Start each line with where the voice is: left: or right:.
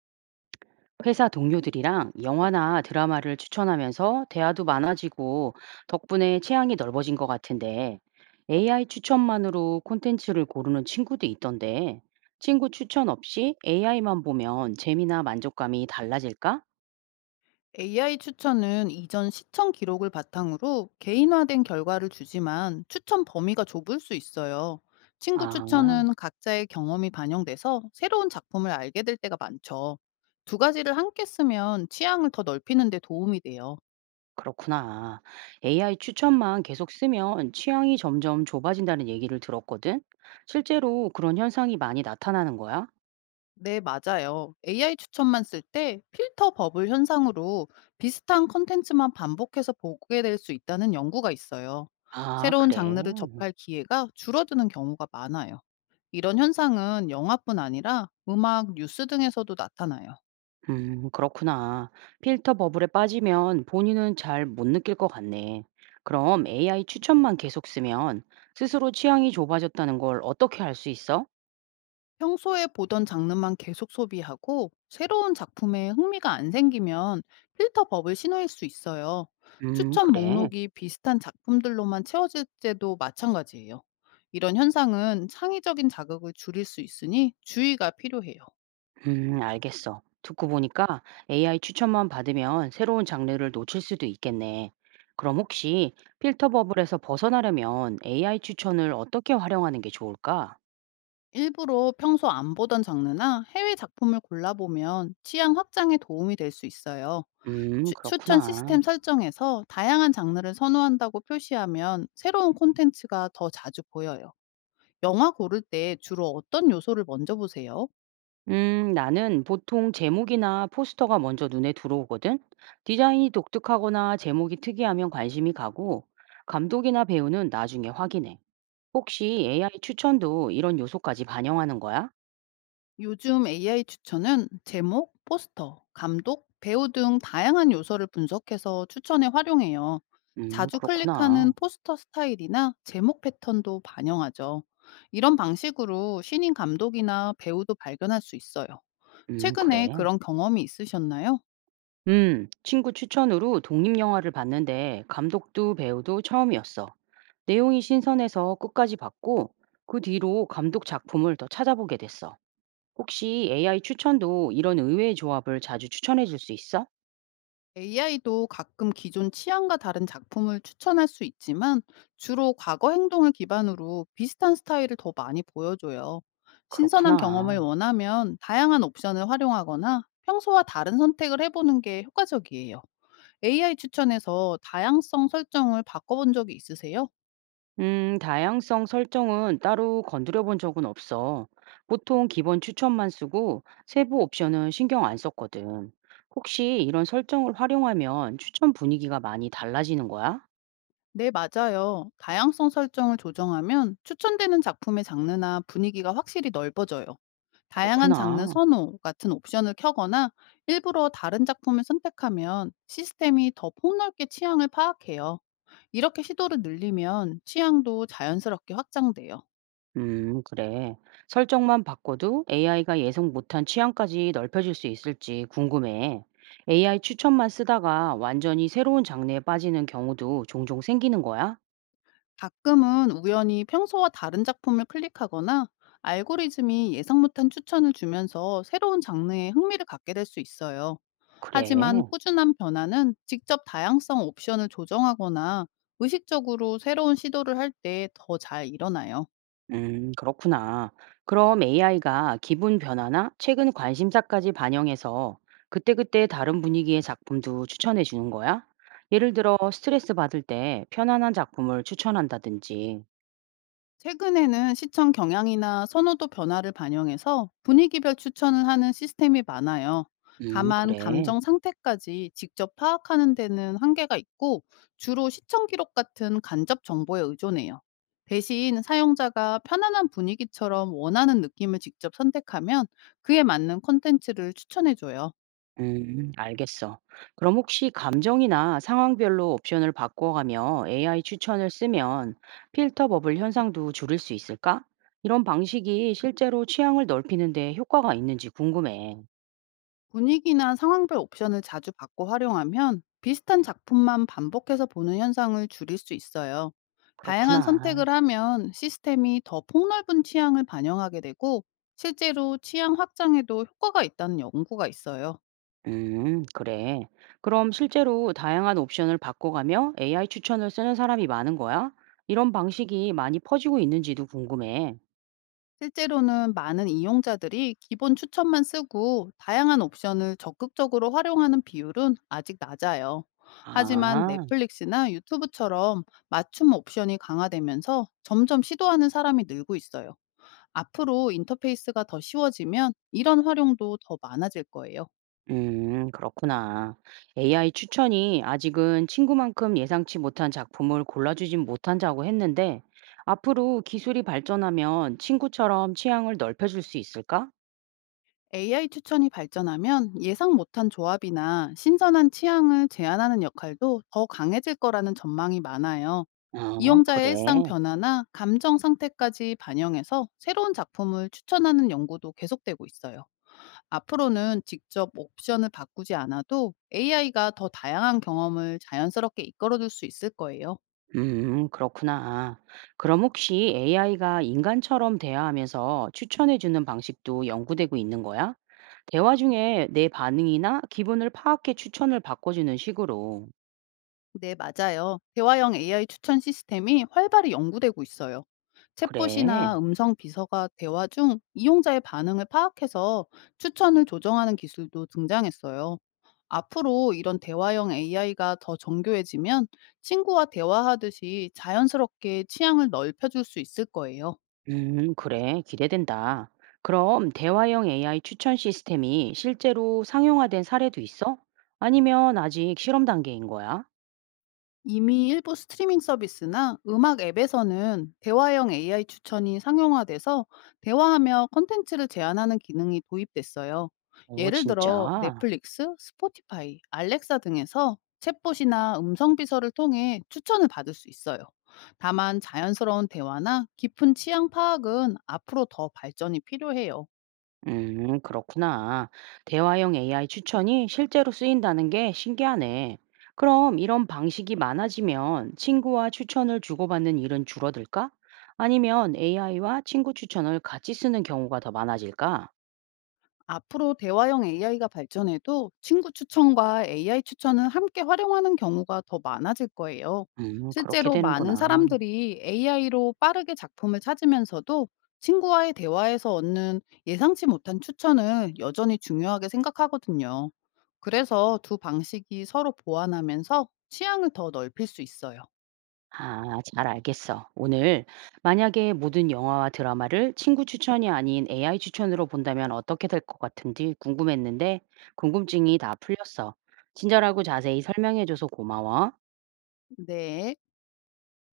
right: 회사 동료들이랑 영화나 드라마를 추천하면서 대화도 많아지고 덕분에 취향이 넓어진 것 같은데 AI 추천만으로 콘텐츠를 고르는 친구도 있던데 친구 추천 없이 AI만 보면 재미나 만족감이 달라질까?
left: AI 추천은 이전 시청 기록을 바탕으로 개인화된 결과를 주지만 추천 범위가 좁을 수 있어요. 친구
right: 아,
left: 추천은 각자의 경험이 반영돼서 새로운 작품을 알게 될 때가 많죠. 두 가지를 함께 쓰면 취향을 더 넓히는 데 도움이 돼요.
right: 그렇구나. AI 추천만 계속 쓰면 취향이 점점 좁아진다는 얘기를 들었거든? 실제로 그런 현상이 많이 나타나는 거야?
left: 네, 맞아요. AI 추천만 쓸 때 필터 버블 현상으로 비슷한 컨텐츠만 반복해서 보게 될 수 있다는 연구가 있어요.
right: 아,
left: 새로운
right: 그래.
left: 장르를 접할 기회가 줄어드는 경우가 많아요. 이런 현상은 영화뿐 아니라 음악, 뉴스 등에서도 나타나요.
right: 그렇구나. 필터 버블에 빠지면 본인은 잘 못 느낄 것 같네. 그럼 AI 추천만 계속 쓰면 스스로 취향이 좁아졌다는 걸 어떻게 알 수 있어?
left: 평소에 보던 장르만 계속 소비하고 새로운 작품에 흥미가 안 생기면 필터 버블 신호일 수 있어요. 추천
right: 그래.
left: 목록이 비슷한 작품들로만 채워질 때도 마찬가지예요. 이런 현상은 창의적인 자극을 줄일 수 있으니 주의가 필요해요.
right: 알겠어. 듣고 보니까 AI 추천만 받으면 새로운 장르를 놓칠 수도 있겠네. 그럼 혹시 필터 버블에서 벗어나려면 AI 추천을 어떻게 활용하는 게 좋을까?
left: 일부러 평소 안 보던 장르나 해외 작품을 골라보면 취향 확장에 도움이 될 수 있어요. 추 추천
right: 그렇구나.
left: 시스템 설정에서 다양한 장르를 선호한다고 표시하면 새로운 콘텐츠가 더 자주 보여요. 영화 고를 때 주로 어떤 요소를 먼저 보세요?
right: 나는 보통 제목이나 포스터가 먼저 눈에 들어오거든. 디자인이 독특하거나 제목이 특이하면 관심이 가고, 감독이나 배우는 나중에 확인해. 혹시 AI 추천도 이런 요소까지 반영하는 거야?
left: 요즘 AI 추천은 제목, 포스터, 감독, 배우 등 다양한 요소를 분석해서 추천에 활용해요. 자주 클릭하는
right: 그렇구나.
left: 포스터 스타일이나 제목 패턴도 반영하죠. 이런 방식으로 신인 감독이나 배우도 발견할 수 있어요. 최근에
right: 그래.
left: 그런 경험이 있으셨나요?
right: 친구 추천으로 독립영화를 봤는데, 감독도 배우도 처음이었어. 내용이 신선해서 끝까지 봤고, 그 뒤로 감독 작품을 더 찾아보게 됐어. 혹시 AI 추천도 이런 의외의 조합을 자주 추천해 줄 수 있어?
left: AI도 가끔 기존 취향과 다른 작품을 추천할 수 있지만, 주로 과거 행동을 기반으로 비슷한 스타일을 더 많이 보여줘요. 신선한 경험을
right: 그렇구나.
left: 원하면 다양한 옵션을 활용하거나 평소와 다른 선택을 해보는 게 효과적이에요. AI 추천에서 다양성 설정을 바꿔본 적이 있으세요?
right: 다양성 설정은 따로 건드려 본 적은 없어. 보통 기본 추천만 쓰고 세부 옵션은 신경 안 썼거든. 혹시 이런 설정을 활용하면 추천 분위기가 많이 달라지는 거야?
left: 네, 맞아요. 다양성 설정을 조정하면 추천되는 작품의 장르나 분위기가 확실히 넓어져요. 다양한 장르
right: 그렇구나.
left: 선호 같은 옵션을 켜거나 일부러 다른 작품을 선택하면 시스템이 더 폭넓게 취향을 파악해요. 이렇게 시도를 늘리면 취향도 자연스럽게 확장돼요.
right: 그래. 설정만 바꿔도 AI가 예상 못한 취향까지 넓혀질 수 있을지 궁금해. AI 추천만 쓰다가 완전히 새로운 장르에 빠지는 경우도 종종 생기는 거야?
left: 가끔은 우연히 평소와 다른 작품을 클릭하거나 알고리즘이 예상 못한 추천을 주면서 새로운 장르에 흥미를 갖게 될 수 있어요.
right: 그래.
left: 하지만 꾸준한 변화는 직접 다양성 옵션을 조정하거나 의식적으로 새로운 시도를 할 때 더 잘 일어나요.
right: 그렇구나. 그럼 AI가 기분 변화나 최근 관심사까지 반영해서 그때그때 다른 분위기의 작품도 추천해 주는 거야? 예를 들어 스트레스 받을 때 편안한 작품을 추천한다든지.
left: 최근에는 시청 경향이나 선호도 변화를 반영해서 분위기별 추천을 하는 시스템이 많아요. 다만
right: 그래.
left: 감정 상태까지 직접 파악하는 데는 한계가 있고, 주로 시청 기록 같은 간접 정보에 의존해요. 대신 사용자가 편안한 분위기처럼 원하는 느낌을 직접 선택하면 그에 맞는 콘텐츠를 추천해줘요.
right: 알겠어. 그럼 혹시 감정이나 상황별로 옵션을 바꿔가며 AI 추천을 쓰면 필터 버블 현상도 줄일 수 있을까? 이런 방식이 실제로 취향을 넓히는데 효과가 있는지 궁금해.
left: 분위기나 상황별 옵션을 자주 바꿔 활용하면 비슷한 작품만 반복해서 보는 현상을 줄일 수 있어요. 다양한
right: 그렇구나.
left: 선택을 하면 시스템이 더 폭넓은 취향을 반영하게 되고, 실제로 취향 확장에도 효과가 있다는 연구가 있어요.
right: 그래. 그럼 실제로 다양한 옵션을 바꿔가며 AI 추천을 쓰는 사람이 많은 거야? 이런 방식이 많이 퍼지고 있는지도 궁금해.
left: 실제로는 많은 이용자들이 기본 추천만 쓰고, 다양한 옵션을 적극적으로 활용하는 비율은 아직 낮아요. 하지만
right: 아.
left: 넷플릭스나 유튜브처럼 맞춤 옵션이 강화되면서 점점 시도하는 사람이 늘고 있어요. 앞으로 인터페이스가 더 쉬워지면 이런 활용도 더 많아질 거예요.
right: 그렇구나. AI 추천이 아직은 친구만큼 예상치 못한 작품을 골라주진 못한다고 했는데, 앞으로 기술이 발전하면 친구처럼 취향을 넓혀줄 수 있을까?
left: AI 추천이 발전하면 예상 못한 조합이나 신선한 취향을 제안하는 역할도 더 강해질 거라는 전망이 많아요.
right: 어,
left: 이용자의
right: 그래.
left: 일상 변화나 감정 상태까지 반영해서 새로운 작품을 추천하는 연구도 계속되고 있어요. 앞으로는 직접 옵션을 바꾸지 않아도 AI가 더 다양한 경험을 자연스럽게 이끌어줄 수 있을 거예요.
right: 그렇구나. 그럼 혹시 AI가 인간처럼 대화하면서 추천해주는 방식도 연구되고 있는 거야? 대화 중에 내 반응이나 기분을 파악해 추천을 바꿔주는 식으로.
left: 네, 맞아요. 대화형 AI 추천 시스템이 활발히 연구되고 있어요.
right: 그래.
left: 챗봇이나 음성 비서가 대화 중 이용자의 반응을 파악해서 추천을 조정하는 기술도 등장했어요. 앞으로 이런 대화형 AI가 더 정교해지면 친구와 대화하듯이 자연스럽게 취향을 넓혀줄 수 있을 거예요.
right: 그래. 기대된다. 그럼 대화형 AI 추천 시스템이 실제로 상용화된 사례도 있어? 아니면 아직 실험 단계인 거야?
left: 이미 일부 스트리밍 서비스나 음악 앱에서는 대화형 AI 추천이 상용화돼서 대화하며 콘텐츠를 제안하는 기능이 도입됐어요.
right: 어,
left: 예를 들어
right: 진짜?
left: 넷플릭스, 스포티파이, 알렉사 등에서 챗봇이나 음성 비서를 통해 추천을 받을 수 있어요. 다만 자연스러운 대화나 깊은 취향 파악은 앞으로 더 발전이 필요해요.
right: 그렇구나. 대화형 AI 추천이 실제로 쓰인다는 게 신기하네. 그럼 이런 방식이 많아지면 친구와 추천을 주고받는 일은 줄어들까? 아니면 AI와 친구 추천을 같이 쓰는 경우가 더 많아질까?
left: 앞으로 대화형 AI가 발전해도 친구 추천과 AI 추천을 함께 활용하는 경우가 더 많아질 거예요.
right: 그렇게
left: 실제로 많은
right: 되는구나.
left: 사람들이 AI로 빠르게 작품을 찾으면서도 친구와의 대화에서 얻는 예상치 못한 추천을 여전히 중요하게 생각하거든요. 그래서 두 방식이 서로 보완하면서 취향을 더 넓힐 수 있어요.
right: 아, 잘 알겠어. 오늘 만약에 모든 영화와 드라마를 친구 추천이 아닌 AI 추천으로 본다면 어떻게 될 것 같은지 궁금했는데 궁금증이 다 풀렸어. 친절하고 자세히 설명해줘서 고마워.
left: 네.